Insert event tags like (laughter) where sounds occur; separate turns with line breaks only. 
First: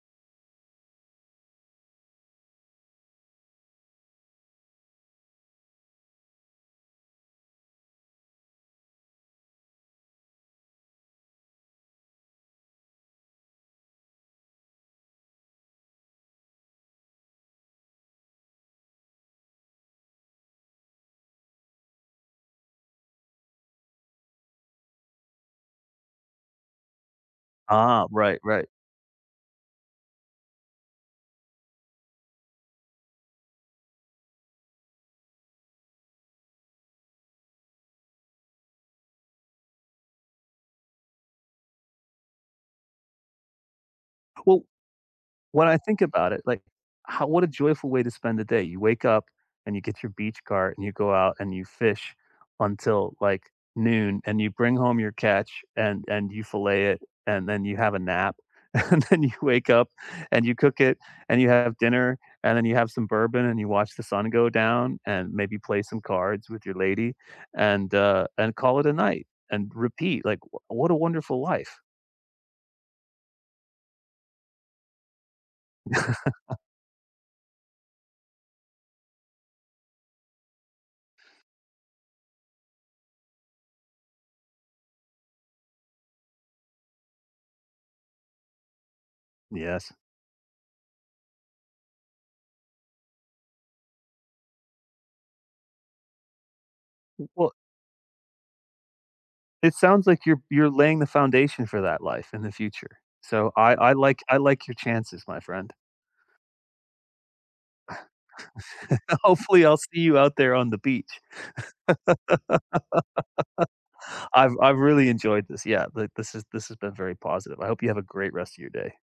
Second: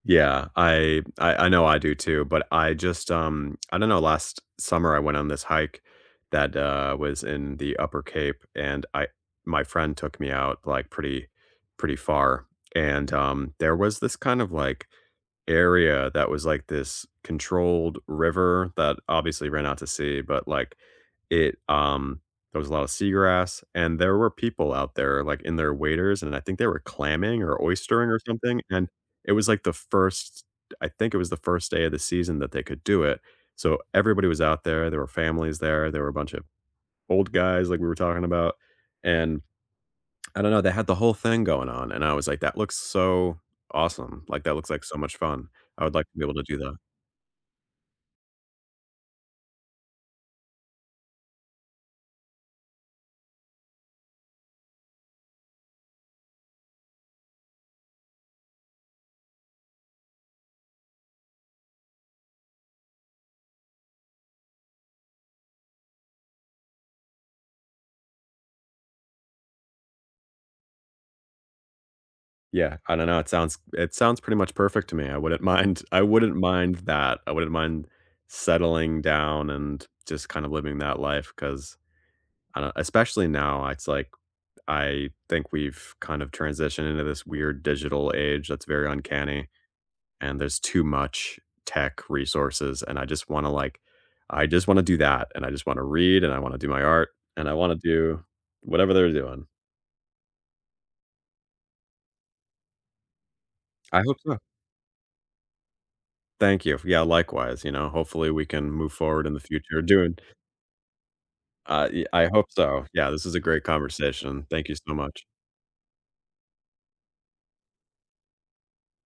Yeah. I I I know I do too, but I just, um (tsk) I don't know. Last summer, I went on this hike that, uh, was in the Upper Cape, and I my friend took me out, like, pretty, pretty far, and, um, there was this kind of, like, area that was, like, this controlled river that obviously ran out to sea, but, like, it, um, there was a lotta seagrass, and there were people out there, like, in their waiters, and I think they were clamming or
Uh-huh.
oystering or
Right,
something,
right.
and it was, like, the first I think it was the first day of the season that they could do it, so everybody was out there. There were families there, there were a bunch of old guys, like, we were talking about. And (tsk) I don't know, they had the whole thing going on, and I was, like, "That looks so awesome. Like, that
Well
looks like so much fun.
when I
I would
think
like to be
about
able
it,
to do
like,
that."
how what a joyful way to spend the day. You wake up, and you get your beach cart and you go out and you fish until, like, noon, and you bring home your catch and and you fillet it and then you have a nap, and then you wake up, and you cook it, and you have dinner, and then you have some bourbon, and you watch the sun go down, and maybe play some cards with your lady, and, uh, and call it a night, and repeat. Like, w what a wonderful life.
Yeah. I don't know, it sounds it sounds pretty much perfect to me. I wouldn't mind I wouldn't
(chuckles)
mind that. I wouldn't mind settling down and just kind of living that life 'cause, I don't Especially now, it's like, I think we've kind of transitioned into this weird digital age that's very uncanny,
Yes.
and there's too much tech resources, and I just wanna, like I just wanna do that, and I just wanna read, and I wanna do my art,
Mm,
and
well
I wanna do whatever they're doing.
It sounds, like, you're you're laying the foundation for that life in the future. So I I
I hope
like I
so.
like your chances, my friend.
Thank you. Yeah, likewise. You know, hopefully, we can move forward in the
Hopefully, I'll
future
see
doing
you out there on the beach.
I yea I hope so. Yeah, this is a great
(laughs)
conversation.
I've
Thank you
I've
so
really
much.
enjoyed this. Yeah. Like, this has this has been very positive. I hope you have a great rest of your day.